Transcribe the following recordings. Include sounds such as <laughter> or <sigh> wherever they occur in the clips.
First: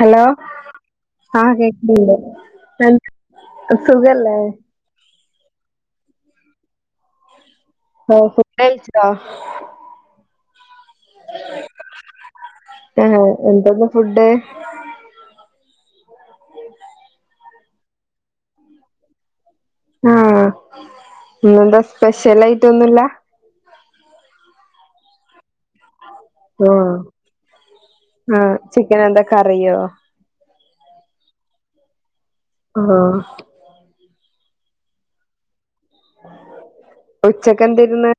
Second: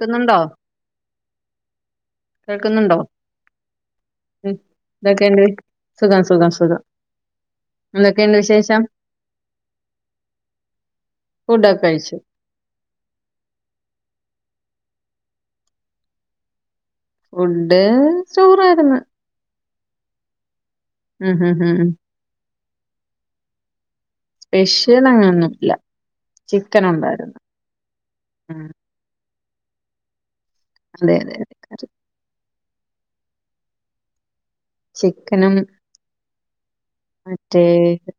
Hello ആഹ് കേക്ക്ണിണ്ട്. കേൾക്കുന്നുണ്ടോ <unintelligible> സുഖല്ലേ? എന്തെക്കെണ്ട്? സുഖം, സുഖം, സുഖം. ഓഹ് എന്തെക്കേണ്ട് ഫുഡ് വിശേഷം? കഴിച്ചോ ഫുഡൊക്ക കഴിച്ചു. ആഹ് എന്താപ്പ ഫുഡ്? ഫുഡ് ചോറാര്ന്ന്. ആഹ് ഉം ഉം ഉം ഇന്നെന്താ ഉം. സ്പെഷ്യലായ്ട്ടൊന്നുല്ല. സ്പെഷ്യല് അങ്ങനൊന്നും ഇല്ല. ആഹ് ആ ഉം. ചിക്കനെന്താ കറിയോ? അതെ അതെ. അതെ കറി. ആഹ് ചിക്കനും, മറ്റേ ഉച്ചക്കെന്തിരുന്ന്?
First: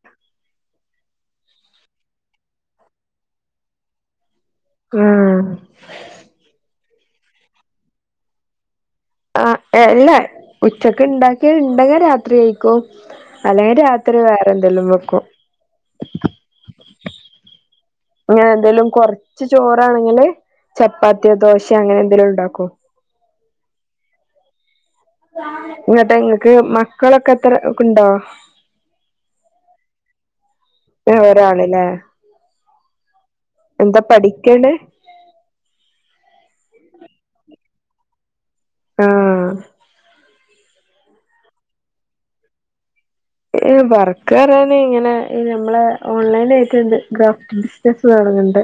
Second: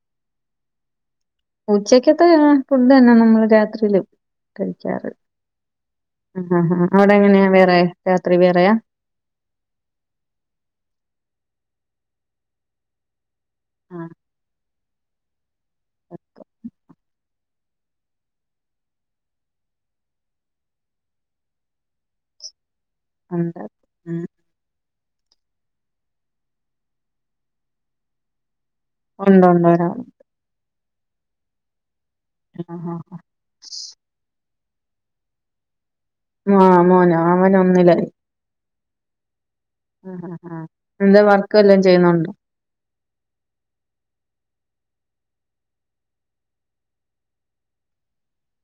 ഉച്ചക്കത്തെ ഏ ഫുഡ് തന്ന നമ്മള് രാത്രിയിലും കഴിക്കാറ്. ആഹ് ആഹ് ഹാ ഹാ അവിടെ എങ്ങനെയാ വേറെ, രാത്രി വേറെയാ? ആഹ് അല്ല ഉച്ചക്ക്ണ്ടാക്കിയതിണ്ടങ്കി രാത്രി കയിക്കും. അല്ലെങ്കി ആ രാത്രി വേറെന്തെലും വെക്കും. <unintelligible> <inaudible> അങ്ങനെ എന്തേലും കൊറച്ച് ചോറാണെങ്കില് ചപ്പാത്തിയോ ദോശ അങ്ങനെ എന്തെലും ഉണ്ടാക്കും. ഉം ഉം. ഇങ്ങട്ട ങ്ങക്ക് മക്കളൊക്കെ എത്ര ക്കുണ്ടോ? ഉണ്ടൊണ്ട് ഒരാള് ഒരാള് ലേ. ഇ ഹ ഹ ഹ. എന്താ പഠിക്കെണ്? ആഹ് മോനോ അവനൊന്നില്ലായി. ആഹ്. ആഹ് അ അ എന്താ വർക്ക്വല്ലാം ചെയ്യുണുണ്ടോ? വർക്ക് പറയാന് ഇങ്ങനെ നമ്മളെ ഓൺലൈൻ ആയിട്ട്ണ്ട് ക്രാഫ്റ്റ് ബിസിനസ് തൊടങ്ണ്ട്.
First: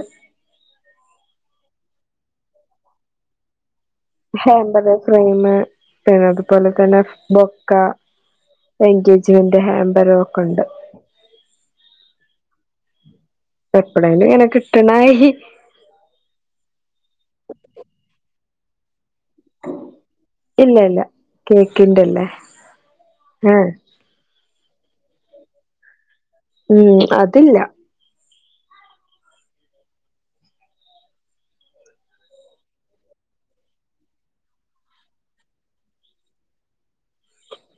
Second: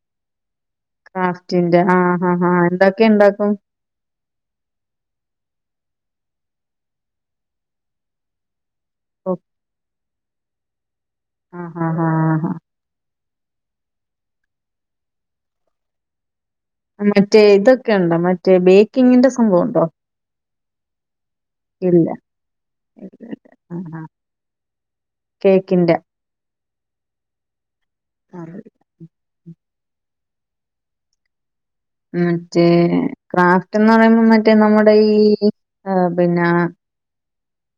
ക്രാഫ്റ്റിന്റെ ആഹ് ആഹ് ആഹ് എന്തൊക്കെ ഇണ്ടാക്കും? <unintelligible> ഫ്രൈമ് പിന്നെ അതുപോലെ തന്നെ ബൊക്ക. ഓഹ് എൻഗേജ്മെന്റ് ഹാമ്പറ് ഒക്കെണ്ട് ആഹ് ഹ ഹ. എപ്പളേലും ഇങ്ങനെ കിട്ടണായി. മറ്റേ ഇതൊക്കെ ഉണ്ടോ മറ്റേ ബേക്കിങ്ങിന്റെ സംഭവുണ്ടോ? ഇല്ല ഇല്ല ഇല്ല കേക്കിന്റെല്ലേ <inaudible> ആഹ്. കേക്കിന്റെ. ഉം അതില്ല. അറ്. <inaudible> മറ്റേ ക്രാഫ്റ്റെന്ന് റയുമ്പോം മറ്റേ നമ്മുടെ ഈ. ആ പിന്ന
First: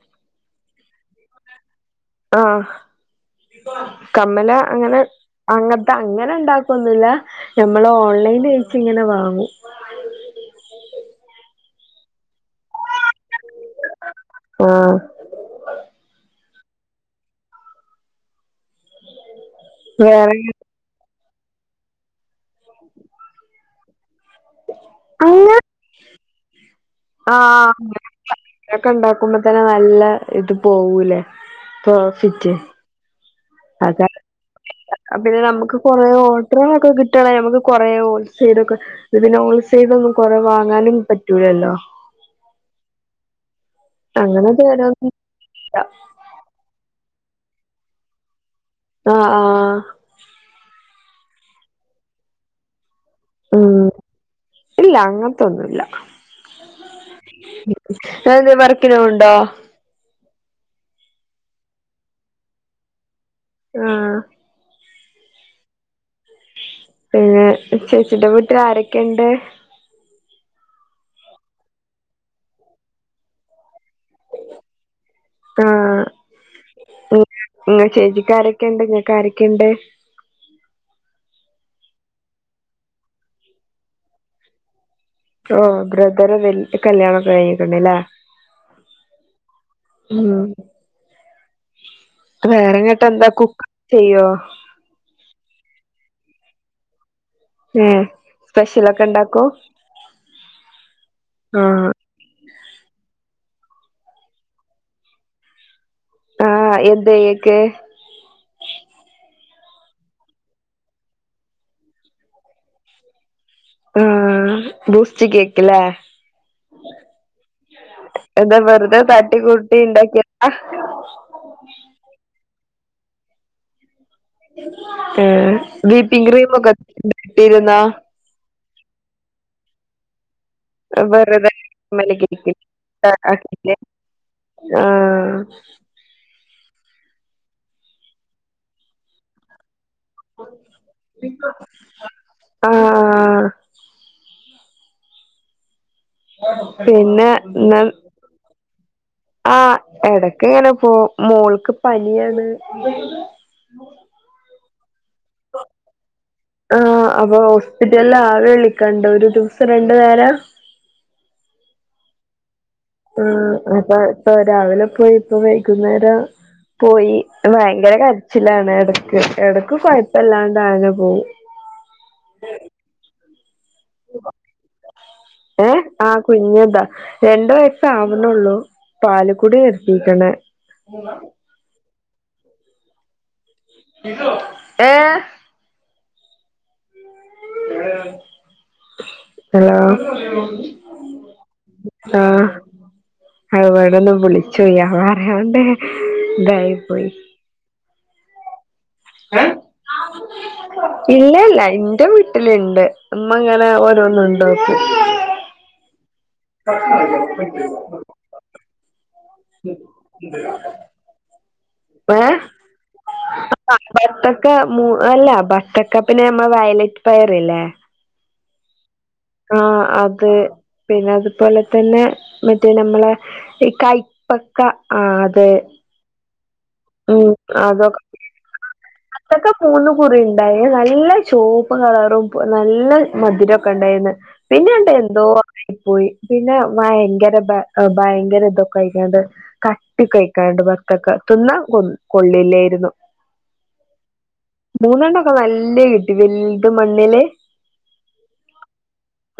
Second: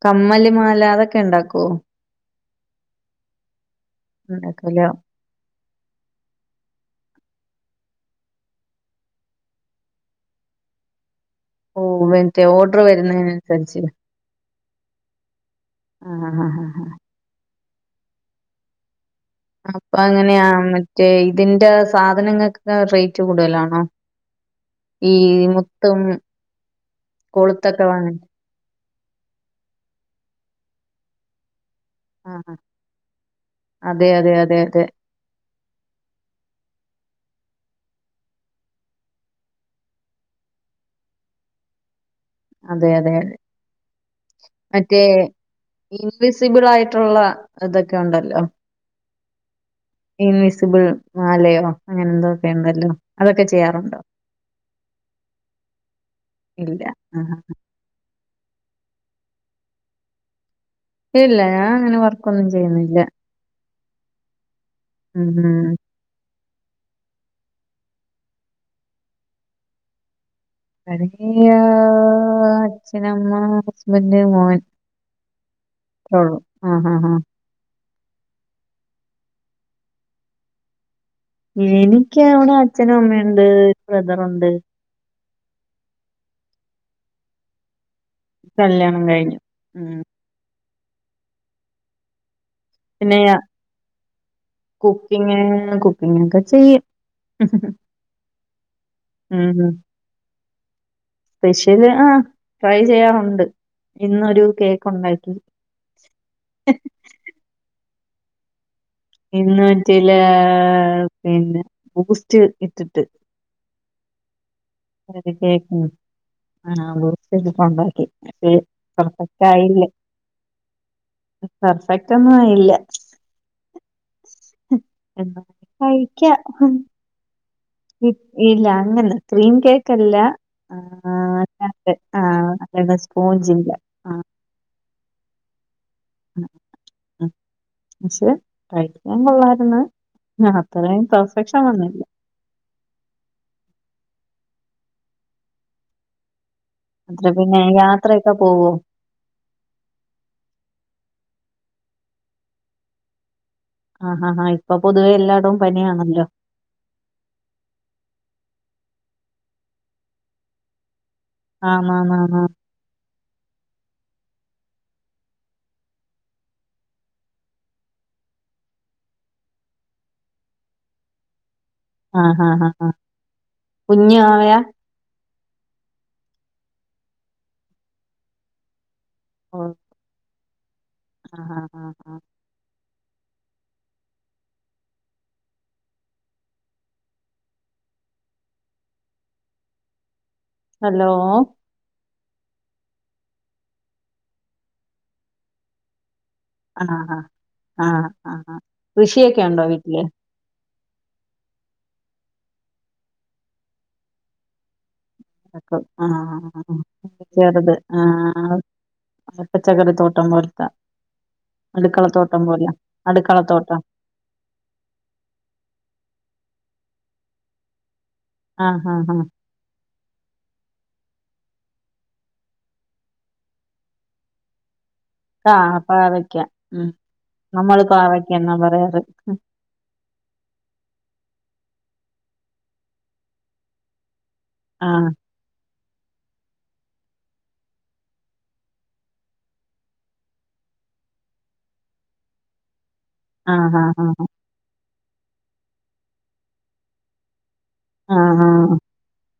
കമ്മല് മാല അതൊക്കെ ഇണ്ടാക്കോ? ആഹ് കമ്മല ഉണ്ടാക്കൂല അങ്ങനെ. അങ്ങൻത്തെ അങ്ങനെ ഇണ്ടാക്ക്ന്നില്ല ഞമ്മള് ഓൺലൈനായിറ്റ് ഇങ്ങനെ വാങ്ങൂ. ഓ വറ്റേ ഓർഡർ വര്നെനൻസരിച്ച്. ആഹ്. ആഹ് ഹ ഹ ഹ വേറെ അങ്ങനെയാ മറ്റേ ഇതിന്റെ സാധനങ്ങക്. വ റെയ്റ്റ് കൂടുതലാണോ ഈ മുത്തും. ആ കൊളുത്തൊക്കെ വാങ്ങ <inaudible> ക്കെ ഇണ്ടാക്കുമ്പോ തന്നെ നല്ല ഇത് പോവൂലേ? ആ പ്രോഫിറ്റ്. അതെ അതെ അതെ അതെ. അത് പിന്നെ നമക്ക് കുറെ ഓട്റ്ളൊക്കെ കിട്ടാണെ നമക്ക് കൊറെ ഹോൽസൈലൊക്കെ. ഇത് പിന്നെ ഹോൾസൈലൊന്നും കൊറെ വാങ്ങാനും പറ്റൂലല്ലോ? അതെ അതെ അതെ അങ്ങനെ മറ്റേ തരാനൊന്നുല്ല ഇ. വിസിബിളായിട്ടുള്ള ഇതൊക്കെ ഉണ്ടല്ലോ. ആഹ് ആഹ്. ഇൻവിസിബിള് മാലയോ അങ്ങനെ എന്തോക്കെ ഇണ്ടല്ലോ? ഉം ഇല്ല അങ്ങത്തൊന്നുല്ല. ഇല്ല ആ ഏതെങ്കിലും വർക്കിന് പോണുണ്ടോ? ഇല്ല ഞാ അങ്ങനെ വർക്കൊന്നും ചെയ്യുന്നില്ല. ആഹ്. ഉം ഉം. പിന്നെ ചേച്ചിന്റെ വീട്ടി ആരൊക്കെണ്ട്? <inaudible> അച്ഛനമ്മ ഹസ്ബന്ഡ് മോൻ. ഓഹ് ആഹ് ആഹ് ആഹ്. നിങ്ങ ചേച്ചിക്കാരൊക്കെണ്ട് ഇങ്ങക്ക് ആരൊക്കെയുണ്ട് എനിക്ക് അവ്ടെ അച്ഛനും അമ്മയുണ്ട് ബ്രദറുണ്ട്. ഓ ബ്രതറ വലത് കല്യാണണംക്കെ കഴിഞ്ഞിട്ടണ്ടല്ലേ കല്ല്യാണം കഴിഞ്ഞു ഉം ഉം വേറെങ്ങോട്ട പിന്നെ എന്താ കുക്ക് ചെയ്യോ കുക്കിങ് കുക്കിങ് ഒക്കെ ചെയ്യും ഏഹ് സ്പെഷ്യലൊക്കെ ഇണ്ടാക്കോ ഉം ഉം. സ്പെഷ്യല് ആഹ് ആ ട്രൈ ചെയ്യാറുണ്ട് ഇന്നൊരു കേക്ക് ഉണ്ടായിട്ട് ആഹ് എന്തൊ കേക്ക് ഇന്ന് വറ്റല പിന്നെ ബൂസ്റ്റ് ഇട്ടിട്ട് ആഹ് ദൂസ്റ്റ് കേക്കലേ ആഹ് <unintelligible> ഉണ്ടാക്കി പക്ഷ എന്താ വെറുതെ പെർഫെക്റ്റ് തട്ടിക്കൂട്ടി ആയില്ലേ ഇണ്ടാക്കിയതാ പെർഫെക്റ്റ് ഒന്നും ആയില്ല എന്നാ വിപ്പിംഗ് കഴിക്കാം ക്രീമൊക്കെ ഒക്കെട്ടുരുന്നോ ഇല്ല അങ്ങനെ ക്രീം കേക്കല്ല ആഹ് വെറുതെ കേക്ക് ആഹ് അതെ സ്പോഞ്ച്ന്റെ ആഹ് പക്ഷേ കഴിക്കൻ കൊള്ളാായിരുന്നു ആഹ് ആത്രേം പെർഫെക്ഷൻ വന്നില്ല ആഹ് അത്ര പിന്നെ എന്നാ യാത്രയൊക്കെ പോവോ ആഹ് എടക്ക ഇങ്ങണെ പോ മോൾക്ക് പനിയാണ് ആ ആ ആ ഇപ്പൊ പൊതുവേ എല്ലായിടും പനിയാണല്ലോ ആഹ് അപ്പൊ ഹോസ്പിറ്റലിൽ ആവി വിളിക്കണ്ട ഒരു ദിവസം രണ്ടു നേരം ആഹ് ആഹ് ആഹ് ആഹ് ആഹ് അപ്പ ഇപ്പൊ രാവിലെ പോയി ഇപ്പോ വൈകുന്നേരം പോയി ഭയങ്കര കരച്ചിലാണ് ഇടക്ക് ഇടക്ക് പഴപ്പല്ലാണ്ട്നെ പോവും ആഹ് ഹാ ആ ആ കുഞ്ഞു വാവയ ഏഹ് ആ കുഞ്ഞന്താ രണ്ടു വയസ്സ ആവനള്ളു പാലക്കുടി ഇങ്ങനെ ആഹ് ആഹ് ആഹ് ഇതു ഹലോ ഹലോ ആഹ് അടൊന്ന് വിളിച്ചുല്ല്യ പറയാണ്ടേ ആഹ് ആഹ് ആഹ് കൃഷിയൊക്കെ ഉണ്ടോ വീട്ടില് ഇല്ല ഇല്ല ന്റെ വീട്ടിലുണ്ട് ഉമ്മങ്ങനെ ഓരോന്നും ഉണ്ട് നോക്കി ക്ക ആഹ് ആറത് ആഹ് പ പച്ചക്കറി തോട്ടം പോലത്ത അടുക്കളത്തോട്ടം ഏഹ് പോല ആ അടുക്കളത്തോട്ടം ബത്തക്ക മ അല്ല ബത്തക്ക പിന്നെ നമ്മളെ വയലറ്റ് പയർല്ലേ ആഹ് ഹ് ആഹ് ആഹ് അത് പിന്നെ അതുപോലെ തന്നെ മറ്റേ നമ്മളെ ഈ കൈപ്പക്ക ആഹ് ആഹ് പാവക്ക നമ്മള് അതൊക്കെ പാവക്ക എന്നാ പറയാറ് ഉം ബത്തക്ക മൂന്ന് കുറി ഉണ്ടായി നല്ല ചുവപ്പ് കളറും നല്ല മധുരൊക്കെ ഉണ്ടായിന്ന് പിന്നെണ്ട് ആഹ്. എന്തോ പോയി പിന്നെ ഭയങ്കര ഭയങ്കര ഇതൊക്കെ ആയിങ്ങാണ്ട് കട്ടി ഒക്കെ ആഴിക്കാണ്ട് വത്തക്കെ തിന്നാൻ കൊ കൊള്ളില്ലായിരുന്നു ആഹാ ഹാ മൂന്നണ്ണോക്കെ നല്ല കിട്ടി വലുത മണ്ണില് ആഹ് ഹാ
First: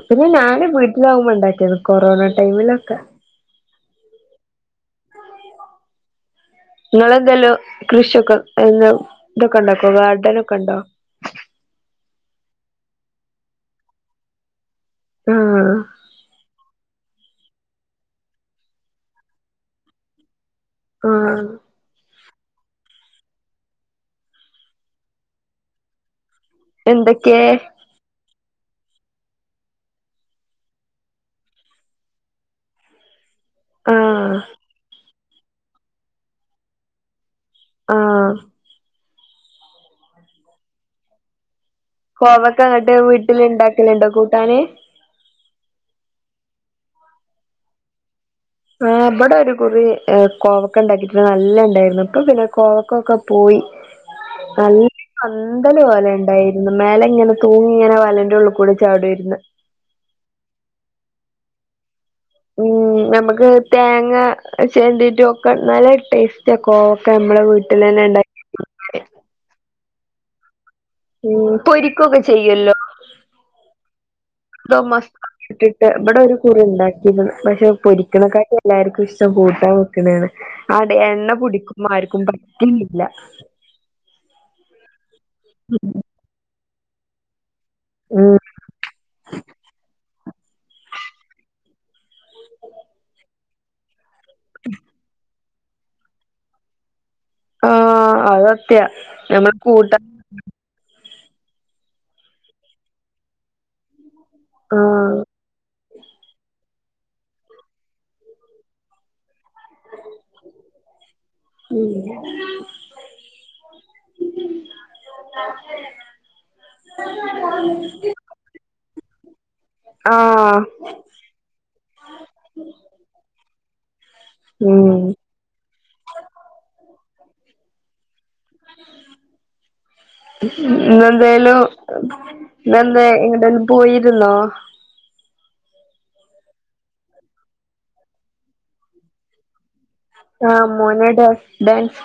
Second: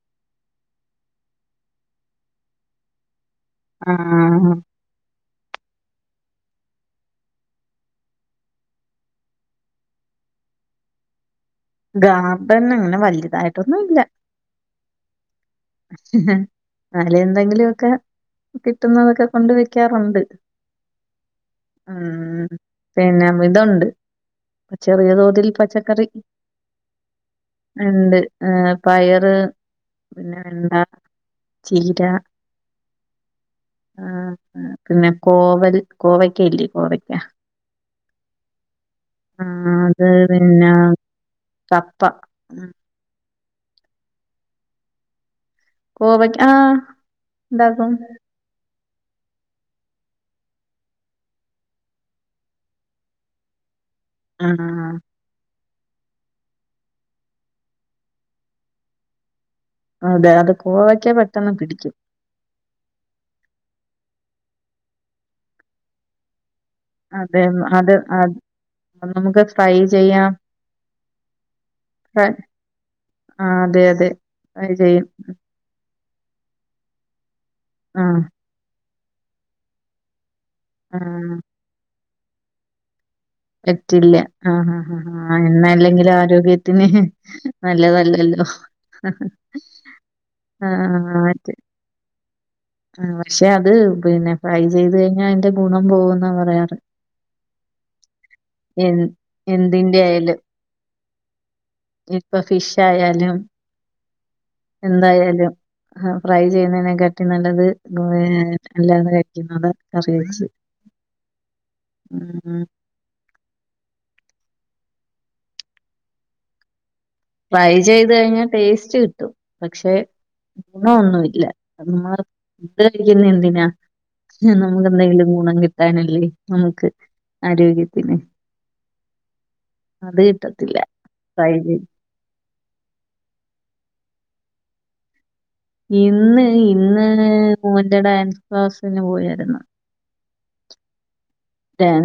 പിന്നെ ഞാൻ വീട്ടിലാവുമ്പോണ്ടാക്കിയത കൊറോണ ടൈമിലൊക്കെ ആഹ് നിങ്ങെന്തല്ലോ കൃഷിയൊക്കെ എന്താ ഇതൊക്കെ ഉണ്ടാക്കോ ഗാർഡൻ ഒക്കെണ്ടോ ഗാർഡൻ അങ്ങനെ വലുതായിട്ടൊന്നും ഇല്ല ആഹ് അലെ എന്തെങ്കിലൊക്കെ കിട്ടുന്നതൊക്കെ കൊണ്ട് വെക്കാറുണ്ട് ആഹ് ഉം പിന്നെ ഇതുണ്ട് ചെറിയ തോതിൽ പച്ചക്കറി എന്തൊക്കെയ ഉണ്ട് ഏഹ് പയറ് പിന്നെ വെണ്ട ചീര ആഹ് അ പിന്നെ കോവൽ കോവയ്ക്കല്ലേ കോവയ്ക്ക ആഹ് ആഹ് അത് പിന്നെ കപ്പ കോവക്കെ ഉം. ഇന്നട്ട് വീട്ടിൽ ഇണ്ടാക്കലുണ്ടോ കൂട്ടാന് കോവക്ക ആഹ് ഇണ്ടാക്കും ആഹ് ഇബടെ ഒരു കുറി കോവക്ക ഉണ്ടാക്കിട്ട് നല്ല ഉണ്ടായിരുന്നു ഇപ്പൊ പിന്നെ കോവക്കൊക്കെ പോയി ആ നൽ പന്തലും പോലെ ഉണ്ടായിരുന്നു മേലെ ഇങ്ങനെ തൂങ്ങി ഇങ്ങനെ വലന്റെ ഉള്ളിൽ കൂടെ ചാടു ആയിരുന്ന് അതെ അത് കോവയ്ക്ക പെട്ടെന്ന് പിടിക്കും ഉം നമുക്ക് തേങ്ങ ചരണ്ടിറ്റു ഒക്കെ നല്ല ടേസ്റ്റ് കോവ ഒക്കെ നമ്മളെ വീട്ടിൽ തന്നെ ഉണ്ടാക്ക ആഹ് നമുക്ക് ഫ്രൈ ചെയ്യാം ഉം പൊരിക്കൊക്കെ ചെയ്യല്ലോ ആഹ് അതെ അതെ ഫ്രൈ ഇതോ ചെയ്യും മസാലയിട്ടിട്ടു ഇവിടെ ഒരു കുറി ഉണ്ടാക്കിരുന്നു പക്ഷെ ആ പൊരിക്കുന്ന കായും എല്ലാർക്കും ഇഷ്ടം കൂട്ടാൻ വെക്കുന്നതാണ് അടെ ആ എണ്ണ പിടിക്കും ആർക്കും പറ്റണില്ല പറ്റില്ല ആഹ് എണ്ണ അല്ലെങ്കിലും ആരോഗ്യത്തിന് ഉം നല്ലതല്ലല്ലോ ആഹ് മറ്റേ ആഹ് പക്ഷെ അത് പിന്നെ ഫ്രൈ ചെയ്ത് കഴിഞ്ഞാൽ അതിന്റെ ഗുണം പോവെന്നാ പറയാറ് ആഹ് അത് സത്യാ ഏഹ് നമ്മൾ എന്തിന്റെ കൂട്ടാൻ ആയാലും ഇപ്പൊ ഫിഷ് ആയാലും ആഹ് എന്തായാലും ആ ഫ്രൈ ചെയ്യുന്നതിനെക്കട്ടി നല്ലത് <unintelligible> <unintelligible> <unintelligible> ഫ്രൈ ചെയ്ത് കഴിഞ്ഞാൽ ടേസ്റ്റ് കിട്ടും പക്ഷെ ആഹ് ണ ഒന്നുമല്ല നമ്മള് ഇ ഫുഡ്‌ കഴിക്കുന്ന എന്തിനാ? എ നമുക്ക് ഉം എന്തെങ്കിലും ഗുണം കിട്ടാനല്ലേ നമുക്ക് ആരോഗ്യത്തിന്, അത് കിട്ടത്തില്ല ഇന്ന് ട്രൈ എന്തേലും ചെയ്ത് പിന്നെന്ത ഇന്ന് എങ്ങടെങ്കിലും പോയിരുന്നോ ഇന്ന് ഇന്ന് മോന്റെ ഡാൻസ് ക്ലാസിനു പോയായിരുന്നു. ആഹ മോനാഡാഷ് ഡാൻ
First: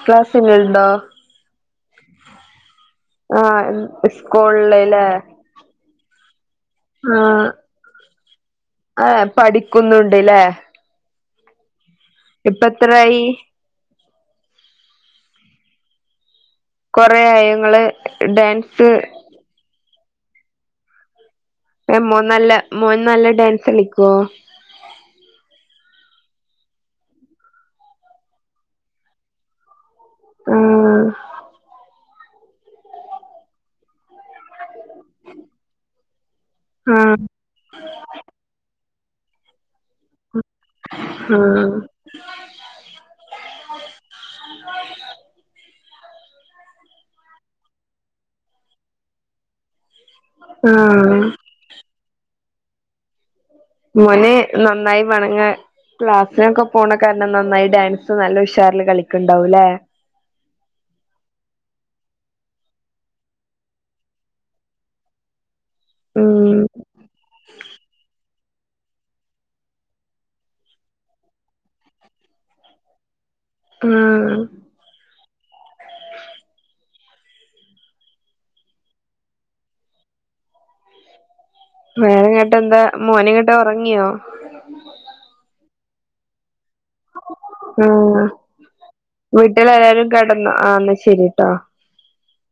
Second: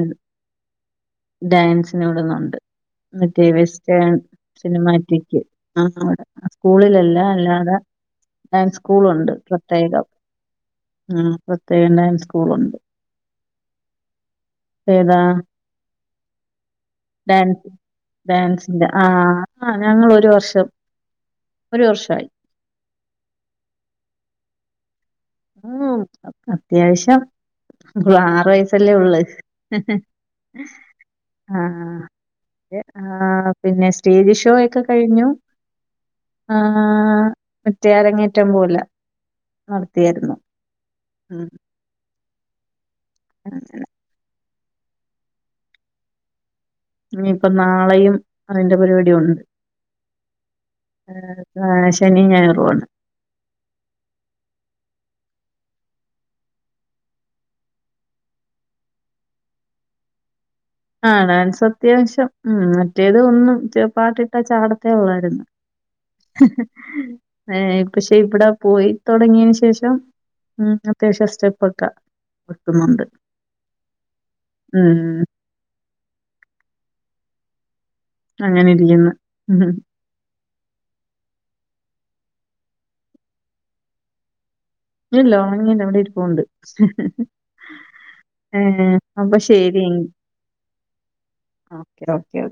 ഡാൻസിനോടുന്നുണ്ട്. മറ്റേ ആഹ് വെസ്റ്റേൺ സ്കൂളില്ല്ലേ സിനിമാറ്റിക്. ആ അവിടെ സ്കൂളിലല്ല ആഹ് അല്ലാത ഡയൻസ് ഏഹ് സ്കൂൾുണ്ട് പ്രത്യേകം പഠിക്കുന്നുണ്ട്ല്ലേ ഉ പ്രത്യേകം ഡാൻസ് ഇപ്പ സ്കൂളുണ്ട് എത്രായി? ഏതാ? കൊറേ ആയോ ഡാൻസ് ഇങ്ങള് ഡാൻസിന്റെ ഡാൻസ് ആഹ ആ ഞങ്ങൾ ഒരു വർഷം. ഒരു ഏഹ് മോൻ വർഷമായി നല്ല മോൻ നല്ല ഡാൻസളിക്കോ? ഉം അഅത്യാവശ്യം, ഇള് ആറ് വയസല്ലേ ഉള്ള് ഹ് ഹ് ആഹ് ആഹ് ആഹ് പിന്നെ സ്റ്റേജ് ഷോയ്ക്ക് കഴിഞ്ഞു ആ ആഹ് മറ്റേ അരങ്ങേറ്റം പോല നടത്തിയാര്ന്നു. ആഹ്. <unintelligible> <inaudible> ഞ്ഞിപ്പൊ നാളെയും അതിന്റെ പരിപാടിയുണ്ട്. ആഹ് ആ ശന്യും ഞായറൂ ആണ്. മോന് നന്നായി വണങ്ങ് ക്ലാസ്സിനൊക്കെ പോണ കാരണം നന്നായി ഡാൻസ് നല്ല ഉഷാറിൽ കളിക്കണ്ടാവും ലേ? ആ ഡാൻസ് അത്യാവശ്യം ഉം മറ്റേത് ഒന്നും പാട്ടിട്ടാ ചാടത്തേ ഉള്ളായിര് ന്ന്. ഉം. ഹ് പക്ഷെ ഇവിട പോയിതൊടങ്ങിയന് ശേഷം, ഉം അത്യാവശ്യം സ്റ്റെപ്പൊക്കെ വെക്കുന്നുണ്ട്. ആഹ്. ഉം. അങ്ങനിരിക്കുന്ന് ഉം. വേറെങ്ങട്ട് എന്താ മോനങ്ങട്ട് ഉറങ്ങിയോ? ല്ലല്ല ഒറങ്ങില്ല അവടെരിപോണ്ട്. ആഹ് ശരി എങ്കി വീട്ടിൽലെല്ലാരും കെടന്നോ ആ എന്നാ ശരിട്ടോ? ഓക്കെഓക്കെ.